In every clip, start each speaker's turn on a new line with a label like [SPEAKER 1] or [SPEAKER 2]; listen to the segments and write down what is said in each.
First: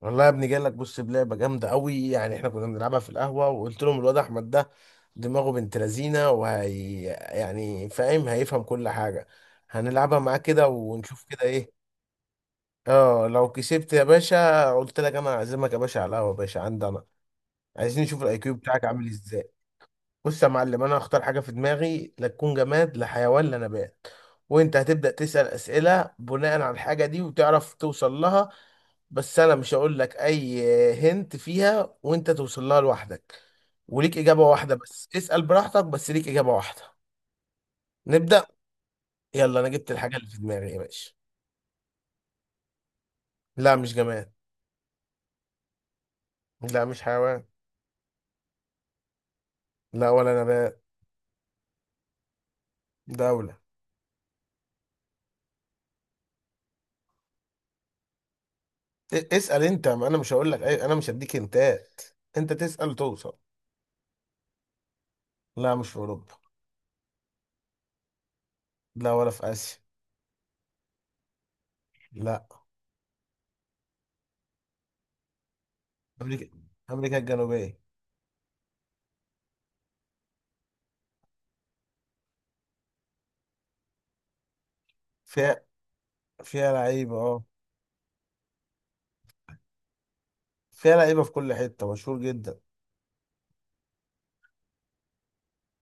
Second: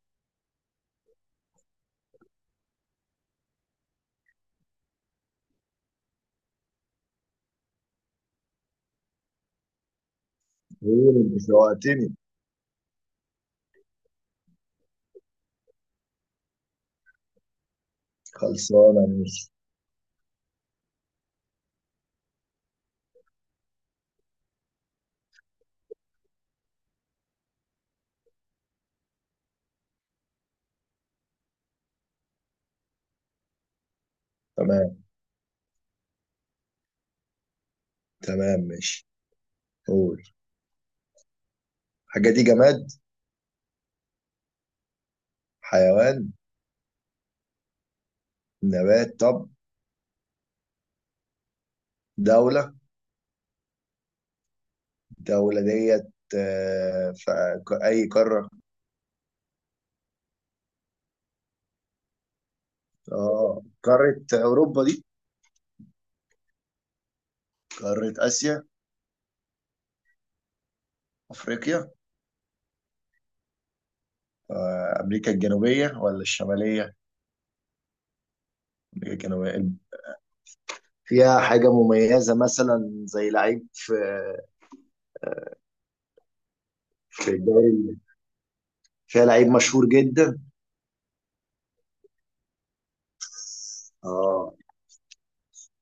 [SPEAKER 1] والله يا ابني، جاي لك. بص، بلعبه جامده قوي. يعني احنا كنا بنلعبها في القهوه، وقلت لهم الواد احمد ده دماغه بنت لذينه، وهي يعني فاهم هيفهم كل حاجه. هنلعبها معاه كده ونشوف
[SPEAKER 2] قول.
[SPEAKER 1] كده ايه.
[SPEAKER 2] شوقتني.
[SPEAKER 1] اه لو كسبت يا باشا، قلت لك انا هعزمك يا باشا على القهوه يا باشا عندي انا. عايزين نشوف الاي كيو بتاعك
[SPEAKER 2] خلصانة
[SPEAKER 1] عامل
[SPEAKER 2] يا موسى.
[SPEAKER 1] ازاي. بص يا معلم، انا هختار حاجه في دماغي، لا تكون جماد، لا حيوان، لا نبات. وانت هتبدا تسال اسئله بناء على الحاجه دي وتعرف توصل لها. بس انا مش هقول لك اي. هنت فيها وانت توصل لها لوحدك. وليك اجابه واحده
[SPEAKER 2] تمام.
[SPEAKER 1] بس، اسال براحتك بس ليك اجابه واحده. نبدا.
[SPEAKER 2] تمام، ماشي.
[SPEAKER 1] يلا انا جبت الحاجه
[SPEAKER 2] قول.
[SPEAKER 1] اللي في دماغي يا باشا.
[SPEAKER 2] الحاجة دي جماد؟
[SPEAKER 1] لا مش جماد.
[SPEAKER 2] حيوان؟
[SPEAKER 1] لا مش حيوان.
[SPEAKER 2] نبات؟ طب،
[SPEAKER 1] لا ولا نبات.
[SPEAKER 2] دولة؟
[SPEAKER 1] دوله.
[SPEAKER 2] الدولة ديت في أي قارة؟
[SPEAKER 1] اسال انت، ما انا مش هقول لك اي، انا مش هديك هنتات. انت تسال توصل.
[SPEAKER 2] اه، قارة أوروبا دي؟
[SPEAKER 1] لا مش في اوروبا.
[SPEAKER 2] قارة آسيا؟
[SPEAKER 1] لا ولا في آسيا.
[SPEAKER 2] أفريقيا؟
[SPEAKER 1] لا.
[SPEAKER 2] أمريكا الجنوبية ولا
[SPEAKER 1] أمريكا.
[SPEAKER 2] الشمالية؟
[SPEAKER 1] أمريكا الجنوبية.
[SPEAKER 2] أمريكا الجنوبية. فيها حاجة مميزة مثلا زي لعيب في
[SPEAKER 1] فيها. فيها لعيبة
[SPEAKER 2] في
[SPEAKER 1] اه.
[SPEAKER 2] الدوري. فيها لعيب مشهور جدا.
[SPEAKER 1] فيها لعيبة في كل حتة مشهور جدا.
[SPEAKER 2] اه.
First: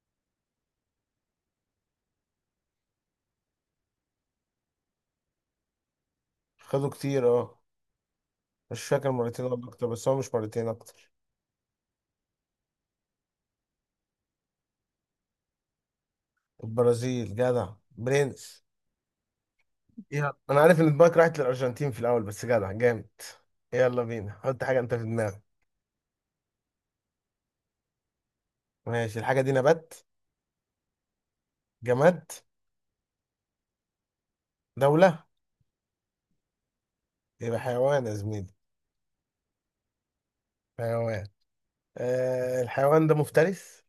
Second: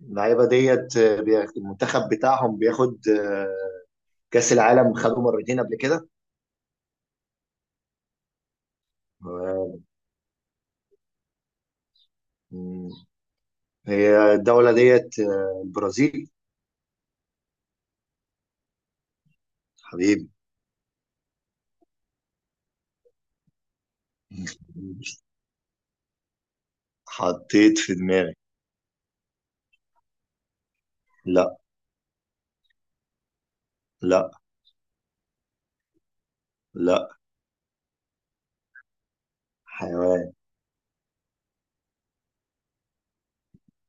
[SPEAKER 2] اللعيبه ديت المنتخب بتاعهم بياخد كاس العالم، خدوا مرتين قبل كده.
[SPEAKER 1] خدوا كتير اه. مش فاكر مرتين ولا أكتر، بس هو مش مرتين، أكتر.
[SPEAKER 2] مم. هي الدوله ديت البرازيل.
[SPEAKER 1] البرازيل جدع برنس.
[SPEAKER 2] حبيبي.
[SPEAKER 1] يلا أنا عارف إن دماغك راحت للأرجنتين في الأول، بس جدع جامد. يلا بينا، حط حاجة أنت في دماغك.
[SPEAKER 2] حطيت في دماغي.
[SPEAKER 1] ماشي الحاجة دي نبات؟
[SPEAKER 2] لا.
[SPEAKER 1] جماد؟
[SPEAKER 2] لا.
[SPEAKER 1] دولة؟
[SPEAKER 2] لا.
[SPEAKER 1] يبقى حيوان يا زميلي.
[SPEAKER 2] حيوان.
[SPEAKER 1] حيوان. آه الحيوان ده مفترس؟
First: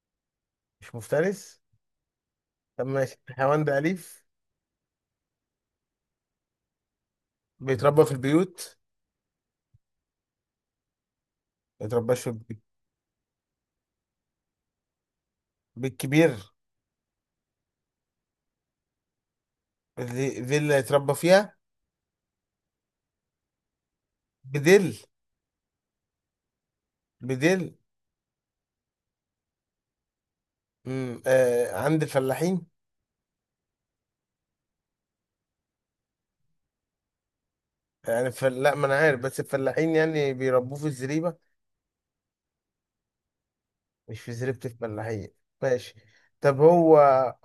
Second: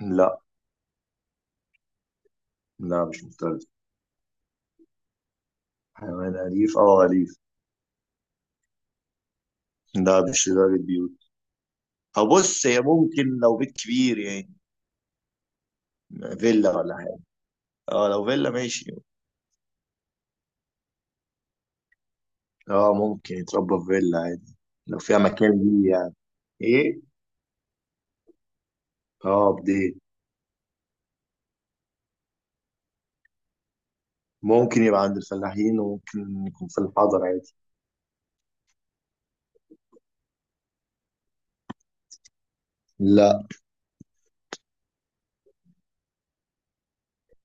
[SPEAKER 2] لا
[SPEAKER 1] مش مفترس. طب
[SPEAKER 2] لا،
[SPEAKER 1] ماشي
[SPEAKER 2] مش
[SPEAKER 1] الحيوان
[SPEAKER 2] مفترس.
[SPEAKER 1] ده أليف؟
[SPEAKER 2] حيوان أليف أو أليف؟
[SPEAKER 1] بيتربى في البيوت؟
[SPEAKER 2] لا، مش لدرجة بيوت.
[SPEAKER 1] ما يترباش في
[SPEAKER 2] أو
[SPEAKER 1] البيت؟
[SPEAKER 2] بص، هي ممكن لو بيت كبير يعني.
[SPEAKER 1] بيت كبير.
[SPEAKER 2] فيلا ولا حاجة. اه، لو فيلا ماشي.
[SPEAKER 1] فيلا يتربى فيها؟
[SPEAKER 2] اه، ممكن يتربى في فيلا عادي.
[SPEAKER 1] بدل.
[SPEAKER 2] لو فيها مكان ليه يعني. ايه؟
[SPEAKER 1] بدل.
[SPEAKER 2] اه، بديل.
[SPEAKER 1] آه عند الفلاحين.
[SPEAKER 2] ممكن يبقى عند الفلاحين، وممكن يكون في الحضر عادي.
[SPEAKER 1] لا ما انا عارف، بس الفلاحين يعني بيربوه في الزريبة.
[SPEAKER 2] لا.
[SPEAKER 1] مش في زريبة الفلاحين؟ ماشي. طب هو.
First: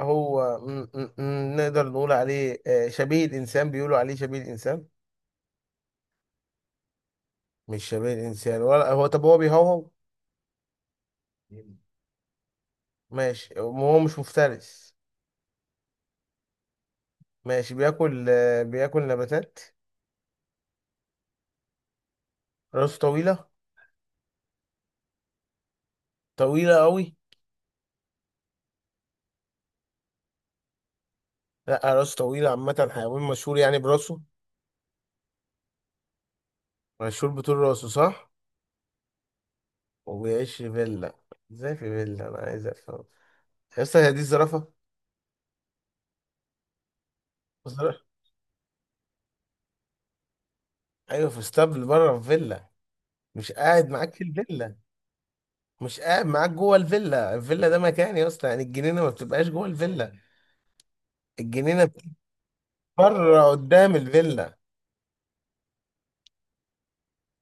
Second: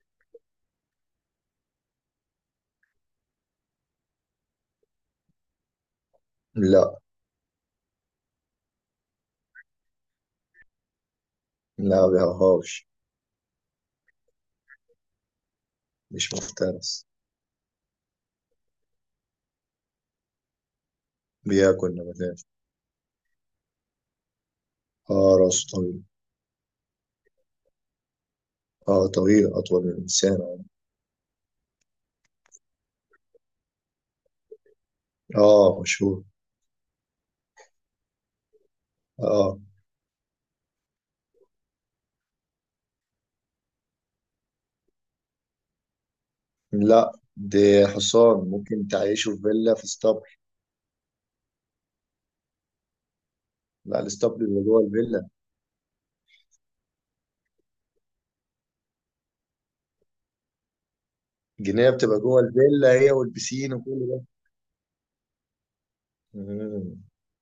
[SPEAKER 1] هو نقدر نقول عليه آه شبيه الإنسان؟ بيقولوا عليه شبيه الإنسان.
[SPEAKER 2] لا.
[SPEAKER 1] مش شبيه الإنسان ولا هو؟ طب هو بيهوهو؟
[SPEAKER 2] لا بيهرهاش.
[SPEAKER 1] ماشي هو مش مفترس.
[SPEAKER 2] مش مفترس.
[SPEAKER 1] ماشي بياكل آه بياكل نباتات.
[SPEAKER 2] بياكل نباتات.
[SPEAKER 1] راسه طويلة.
[SPEAKER 2] اه، راسه طويل.
[SPEAKER 1] طويلة أوي.
[SPEAKER 2] اه، طويل أطول من الإنسان.
[SPEAKER 1] لا راسه طويلة عامة، حيوان مشهور يعني براسه.
[SPEAKER 2] اه، مشهور.
[SPEAKER 1] مشهور بطول راسه، صح؟
[SPEAKER 2] اه.
[SPEAKER 1] وبيعيش في فيلا. ازاي في فيلا؟ أنا عايز أفهم. يا اسطى، هي دي الزرافة.
[SPEAKER 2] لا، دي
[SPEAKER 1] الزرافة.
[SPEAKER 2] حصان ممكن تعيشه في فيلا في اسطبل.
[SPEAKER 1] أيوة، في اسطبل بره في فيلا؟ مش قاعد
[SPEAKER 2] لا،
[SPEAKER 1] معاك في
[SPEAKER 2] الاسطبل بيبقى
[SPEAKER 1] الفيلا؟
[SPEAKER 2] جوه الفيلا.
[SPEAKER 1] مش قاعد معاك جوه الفيلا. الفيلا ده مكان يا اسطى، يعني الجنينة ما بتبقاش جوه الفيلا. الجنينة
[SPEAKER 2] الجنينة
[SPEAKER 1] بتبقى.
[SPEAKER 2] بتبقى جوه الفيلا هي
[SPEAKER 1] بره
[SPEAKER 2] والبسين
[SPEAKER 1] قدام
[SPEAKER 2] وكل ده.
[SPEAKER 1] الفيلا.
[SPEAKER 2] مم.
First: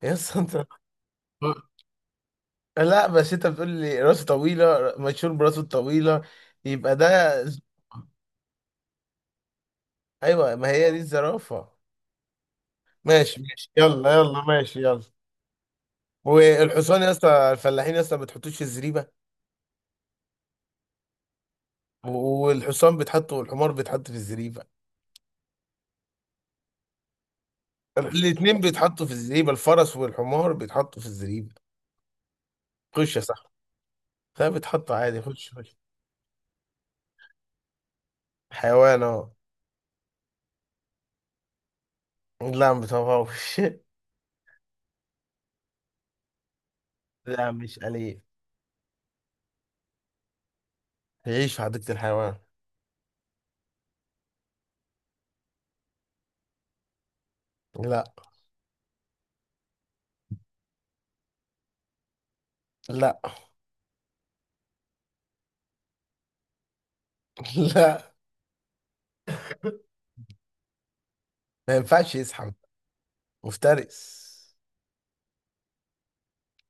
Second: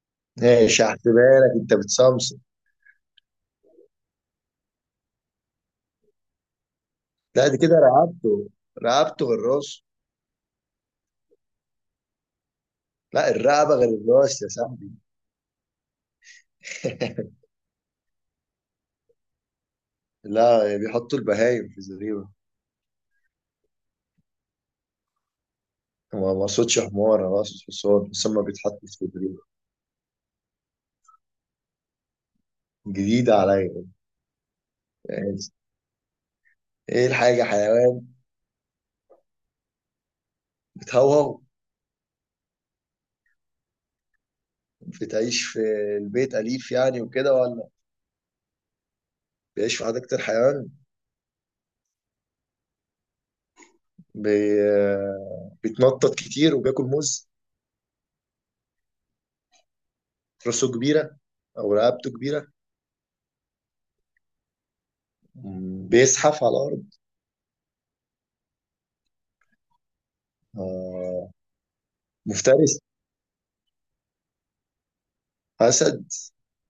[SPEAKER 1] يا اسطى انت.
[SPEAKER 2] ماشي، هحسبها لك، انت بتصمصم.
[SPEAKER 1] لا، بس انت بتقول لي راسه طويلة مشهور براسه الطويلة، يبقى ده.
[SPEAKER 2] لا، دي كده رقبته. رقبته غير راسه.
[SPEAKER 1] ايوه ما هي دي الزرافة.
[SPEAKER 2] لا،
[SPEAKER 1] ماشي ماشي،
[SPEAKER 2] الرقبة غير
[SPEAKER 1] يلا يلا
[SPEAKER 2] الراس يا
[SPEAKER 1] ماشي
[SPEAKER 2] صاحبي.
[SPEAKER 1] يلا. والحصان يا اسطى، الفلاحين يا اسطى ما بتحطوش في الزريبه؟
[SPEAKER 2] لا، بيحطوا البهايم في الزريبة.
[SPEAKER 1] والحصان بيتحط والحمار بيتحط في الزريبه.
[SPEAKER 2] ما اقصدش حمار، انا اقصد حصان بس هما
[SPEAKER 1] الاتنين
[SPEAKER 2] بيتحطوا في
[SPEAKER 1] بيتحطوا في
[SPEAKER 2] الزريبة.
[SPEAKER 1] الزريبه، الفرس والحمار بيتحطوا في الزريبه. خش يا
[SPEAKER 2] جديدة
[SPEAKER 1] صاحبي.
[SPEAKER 2] عليا.
[SPEAKER 1] لا بيتحطوا عادي،
[SPEAKER 2] يعني.
[SPEAKER 1] خش خش.
[SPEAKER 2] ايه الحاجة؟ حيوان؟
[SPEAKER 1] حيوان اهو.
[SPEAKER 2] بتهوهو؟
[SPEAKER 1] لا ما بتهوهوش.
[SPEAKER 2] بتعيش في البيت؟ أليف يعني وكده
[SPEAKER 1] لا
[SPEAKER 2] ولا؟
[SPEAKER 1] مش أليف.
[SPEAKER 2] بيعيش في حديقة الحيوان؟
[SPEAKER 1] يعيش في حديقة الحيوان.
[SPEAKER 2] بي... بيتنطط كتير وبياكل موز؟
[SPEAKER 1] لا.
[SPEAKER 2] راسه كبيرة؟ أو رقبته كبيرة؟
[SPEAKER 1] لا.
[SPEAKER 2] مم. بيزحف على الأرض؟
[SPEAKER 1] لا
[SPEAKER 2] آه.
[SPEAKER 1] ما ينفعش يزحف.
[SPEAKER 2] مفترس؟
[SPEAKER 1] مفترس.
[SPEAKER 2] أسد؟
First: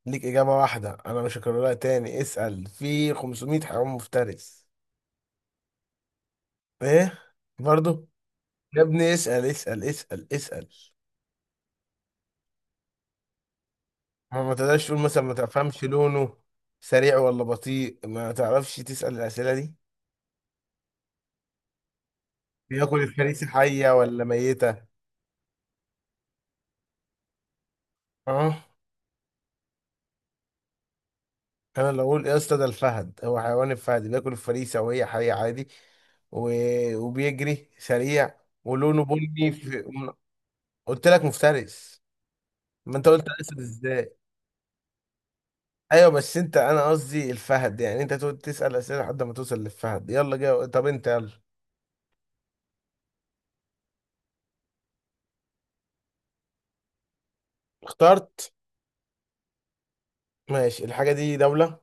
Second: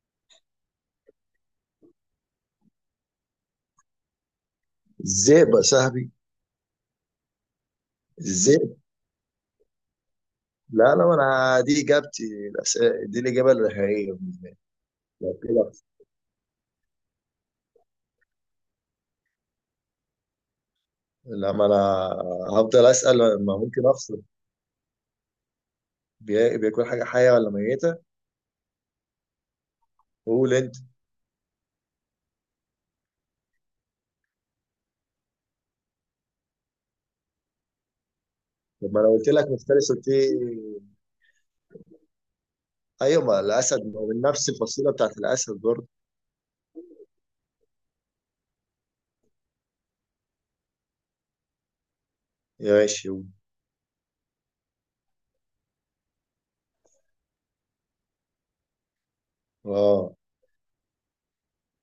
[SPEAKER 1] ليك إجابة واحدة، أنا مش هكررها تاني، اسأل في 500 حيوان مفترس.
[SPEAKER 2] الذئب يا صاحبي.
[SPEAKER 1] ايه؟ برضو.
[SPEAKER 2] الذئب.
[SPEAKER 1] يا ابني اسأل اسأل اسأل اسأل.
[SPEAKER 2] لا، لا، ما أنا دي إجابتي. دي الإجابة النهائية.
[SPEAKER 1] ما تقدرش تقول مثلا ما
[SPEAKER 2] لو كده.
[SPEAKER 1] تفهمش لونه، سريع ولا بطيء، ما تعرفش تسأل الأسئلة دي؟
[SPEAKER 2] لما انا هفضل
[SPEAKER 1] بياكل
[SPEAKER 2] اسال،
[SPEAKER 1] الفريسة
[SPEAKER 2] ما ممكن
[SPEAKER 1] حية
[SPEAKER 2] افصل.
[SPEAKER 1] ولا ميتة؟
[SPEAKER 2] بياكل حاجه حيه ولا ميته؟
[SPEAKER 1] اه.
[SPEAKER 2] قول انت.
[SPEAKER 1] انا لو اقول يا اسطى ده الفهد، هو حيوان الفهد بياكل الفريسة وهي حية عادي. و... وبيجري سريع
[SPEAKER 2] طب ما
[SPEAKER 1] ولونه
[SPEAKER 2] انا قلت
[SPEAKER 1] بني
[SPEAKER 2] لك مفترس، قلت لي
[SPEAKER 1] قلت لك مفترس. ما انت قلت
[SPEAKER 2] ايوه. ما
[SPEAKER 1] اسد
[SPEAKER 2] الاسد ما هو
[SPEAKER 1] ازاي؟
[SPEAKER 2] من نفس الفصيله بتاعت الاسد برضه.
[SPEAKER 1] ايوه بس انت، انا قصدي الفهد، يعني انت تقعد تسأل اسئله لحد ما توصل للفهد. يلا جاي. طب انت يلا.
[SPEAKER 2] ماشي، قول.
[SPEAKER 1] اخترت.
[SPEAKER 2] اه.
[SPEAKER 1] ماشي الحاجة دي دولة؟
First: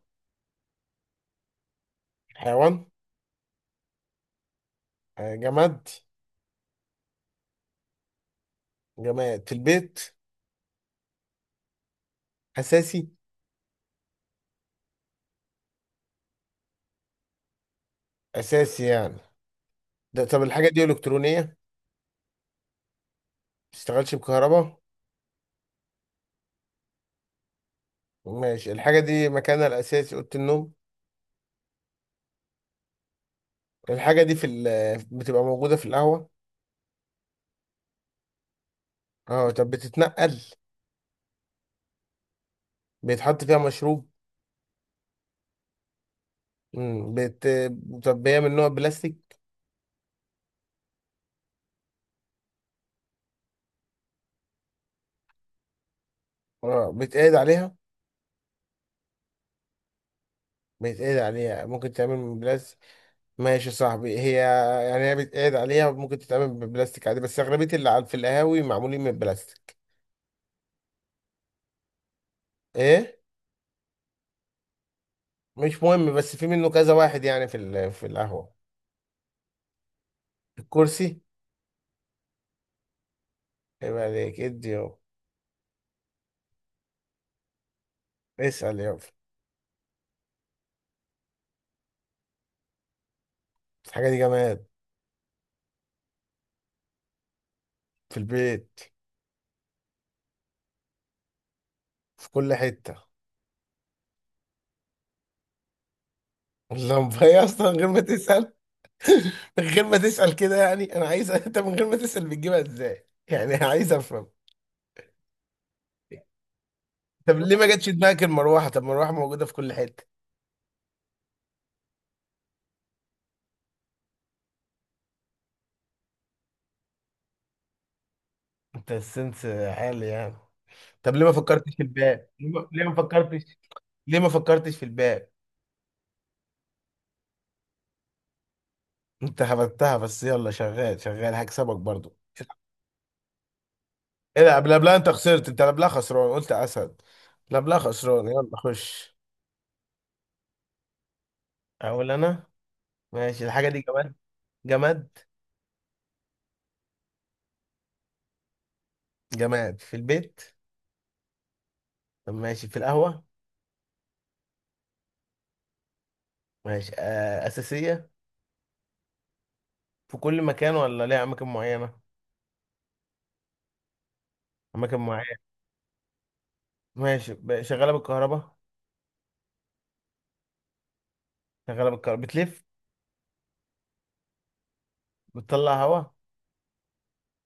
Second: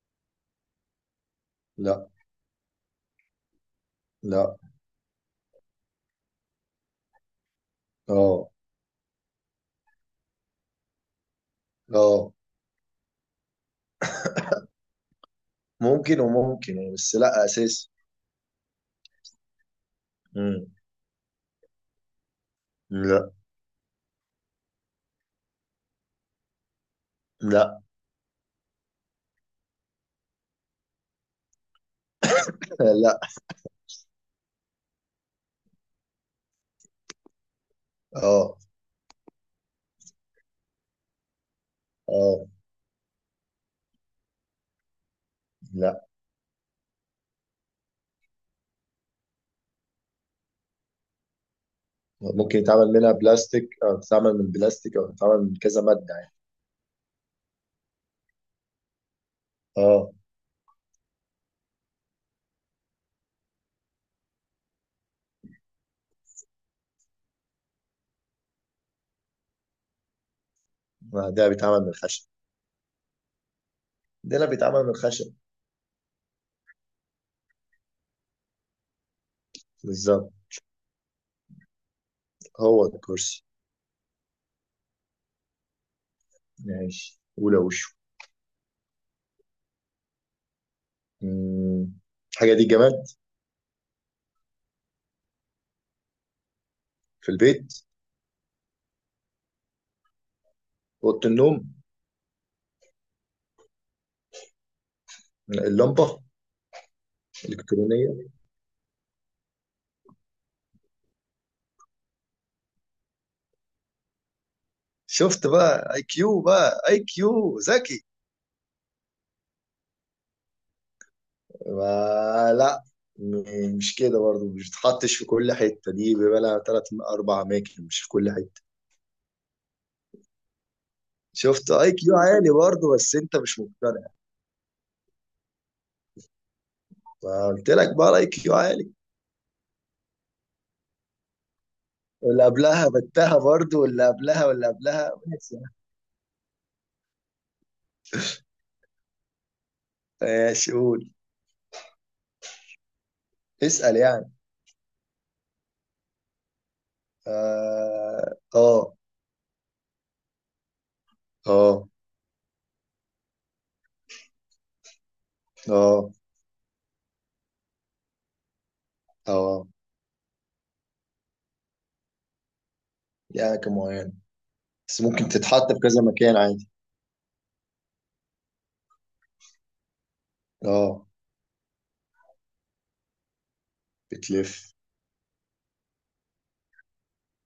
[SPEAKER 2] لا.
[SPEAKER 1] حيوان؟
[SPEAKER 2] لا.
[SPEAKER 1] آه، جماد؟
[SPEAKER 2] اه.
[SPEAKER 1] جماد في البيت؟
[SPEAKER 2] اه.
[SPEAKER 1] أساسي؟
[SPEAKER 2] ممكن وممكن يعني، بس لا اساسي.
[SPEAKER 1] أساسي يعني. ده طب
[SPEAKER 2] مم.
[SPEAKER 1] الحاجة دي إلكترونية؟ ما
[SPEAKER 2] لا.
[SPEAKER 1] بتشتغلش بكهرباء؟
[SPEAKER 2] لا.
[SPEAKER 1] ماشي الحاجة دي مكانها الأساسي أوضة النوم؟
[SPEAKER 2] لا.
[SPEAKER 1] الحاجة دي بتبقى موجودة في القهوة؟
[SPEAKER 2] اه.
[SPEAKER 1] اه طب بتتنقل؟
[SPEAKER 2] اه.
[SPEAKER 1] بيتحط فيها مشروب؟
[SPEAKER 2] لا.
[SPEAKER 1] مم. بت... طب هي من نوع بلاستيك؟
[SPEAKER 2] ممكن يتعمل منها بلاستيك، او تتعمل من بلاستيك، او تتعمل من كذا ماده يعني.
[SPEAKER 1] اه بيتقعد عليها.
[SPEAKER 2] اه.
[SPEAKER 1] بيتقعد عليها، ممكن تعمل من بلاستيك. ماشي يا صاحبي هي. يعني هي بيتقعد عليها، ممكن تتعمل ببلاستيك عادي، بس أغلبية اللي في القهاوي معمولين من بلاستيك.
[SPEAKER 2] ما ده بيتعمل من الخشب.
[SPEAKER 1] إيه؟
[SPEAKER 2] ده لا، بيتعمل من الخشب.
[SPEAKER 1] مش مهم، بس في منه كذا واحد يعني في القهوة.
[SPEAKER 2] بالظبط.
[SPEAKER 1] الكرسي.
[SPEAKER 2] هو ده الكرسي.
[SPEAKER 1] يبقى عليك ادي يابا.
[SPEAKER 2] ماشي، أولى وشه.
[SPEAKER 1] اسأل يابا.
[SPEAKER 2] مم. الحاجة دي جماد؟
[SPEAKER 1] الحاجة دي جماد.
[SPEAKER 2] في البيت؟
[SPEAKER 1] في البيت.
[SPEAKER 2] أوضة النوم؟
[SPEAKER 1] في كل حتة.
[SPEAKER 2] اللمبة.
[SPEAKER 1] اللمبة هي أصلا من غير ما
[SPEAKER 2] الإلكترونية.
[SPEAKER 1] تسأل. من غير ما تسأل كده، يعني أنا عايز أنت من غير ما تسأل بتجيبها إزاي؟ يعني عايز أفهم.
[SPEAKER 2] شفت بقى IQ، بقى اي
[SPEAKER 1] طب ليه
[SPEAKER 2] كيو
[SPEAKER 1] ما جاتش
[SPEAKER 2] ذكي.
[SPEAKER 1] دماغك المروحة؟ طب المروحة موجودة في كل حتة.
[SPEAKER 2] لا. مش كده برضه، مش بتحطش في كل حتة، دي بيبقى لها تلات أربع أماكن مش في كل حتة.
[SPEAKER 1] أنت السنس. حالي يعني. طب ليه ما
[SPEAKER 2] شفت
[SPEAKER 1] فكرتش في
[SPEAKER 2] IQ
[SPEAKER 1] الباب؟ ليه
[SPEAKER 2] عالي
[SPEAKER 1] ما ليه ما
[SPEAKER 2] برضه، بس أنت
[SPEAKER 1] فكرتش؟
[SPEAKER 2] مش مقتنع.
[SPEAKER 1] ليه ما فكرتش في الباب؟
[SPEAKER 2] فقلت لك بقى الIQ عالي.
[SPEAKER 1] انت هبتها، بس يلا شغال شغال هكسبك برضو.
[SPEAKER 2] واللي قبلها بتها برضه، واللي
[SPEAKER 1] ايه
[SPEAKER 2] قبلها
[SPEAKER 1] ده؟
[SPEAKER 2] واللي
[SPEAKER 1] قبلها انت
[SPEAKER 2] قبلها
[SPEAKER 1] خسرت،
[SPEAKER 2] ماشي.
[SPEAKER 1] انت قبلها خسران، قلت اسد. قبلها خسران، يلا خش.
[SPEAKER 2] ماشي، قول.
[SPEAKER 1] اقول انا. ماشي الحاجه دي
[SPEAKER 2] اسأل
[SPEAKER 1] جماد؟
[SPEAKER 2] يعني.
[SPEAKER 1] جماد.
[SPEAKER 2] اه. اه.
[SPEAKER 1] جماد في البيت؟
[SPEAKER 2] اه.
[SPEAKER 1] طب ماشي في القهوه؟
[SPEAKER 2] اه.
[SPEAKER 1] ماشي آه اساسيه؟
[SPEAKER 2] اه.
[SPEAKER 1] في كل مكان ولا ليها اماكن معينه؟
[SPEAKER 2] ليها أماكن معينة.
[SPEAKER 1] اماكن
[SPEAKER 2] بس ممكن
[SPEAKER 1] معينه.
[SPEAKER 2] تتحط في كذا مكان عادي.
[SPEAKER 1] ماشي، شغاله بالكهرباء؟
[SPEAKER 2] اه.
[SPEAKER 1] شغاله بالكهرباء، بتلف.
[SPEAKER 2] بتلف.
[SPEAKER 1] بتطلع هواء.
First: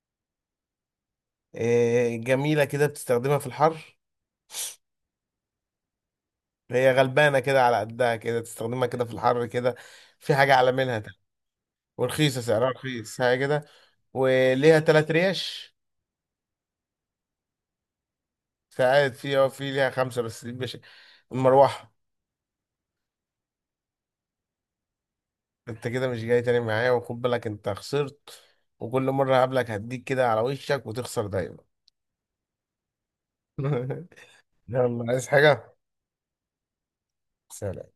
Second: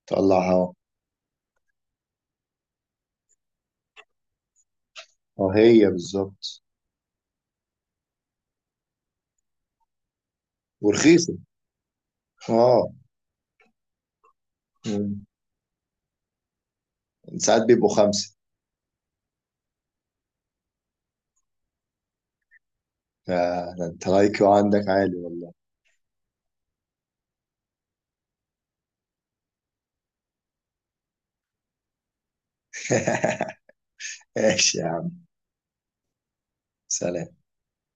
[SPEAKER 2] تطلع هوا.
[SPEAKER 1] إيه جميله كده، بتستخدمها في الحر.
[SPEAKER 2] اه، هي بالظبط.
[SPEAKER 1] هي غلبانة كده على قدها كده، تستخدمها كده في الحر كده، في حاجة أعلى منها تاني.
[SPEAKER 2] ورخيصة.
[SPEAKER 1] ورخيصة، سعرها
[SPEAKER 2] اه.
[SPEAKER 1] رخيص حاجة كده. وليها تلات
[SPEAKER 2] مم.
[SPEAKER 1] ريش.
[SPEAKER 2] ساعات بيبقوا خمسة.
[SPEAKER 1] ساعات في اه، في ليها خمسة، بس دي مش. المروحة.
[SPEAKER 2] ده انت لايكيو عندك عالي والله.
[SPEAKER 1] انت كده مش جاي تاني معايا، وخد بالك انت خسرت. وكل مرة هقابلك هديك كده على وشك وتخسر دايما.
[SPEAKER 2] ماشي يا
[SPEAKER 1] يلا
[SPEAKER 2] عم.
[SPEAKER 1] عايز حاجة؟
[SPEAKER 2] سلام.
[SPEAKER 1] سلام.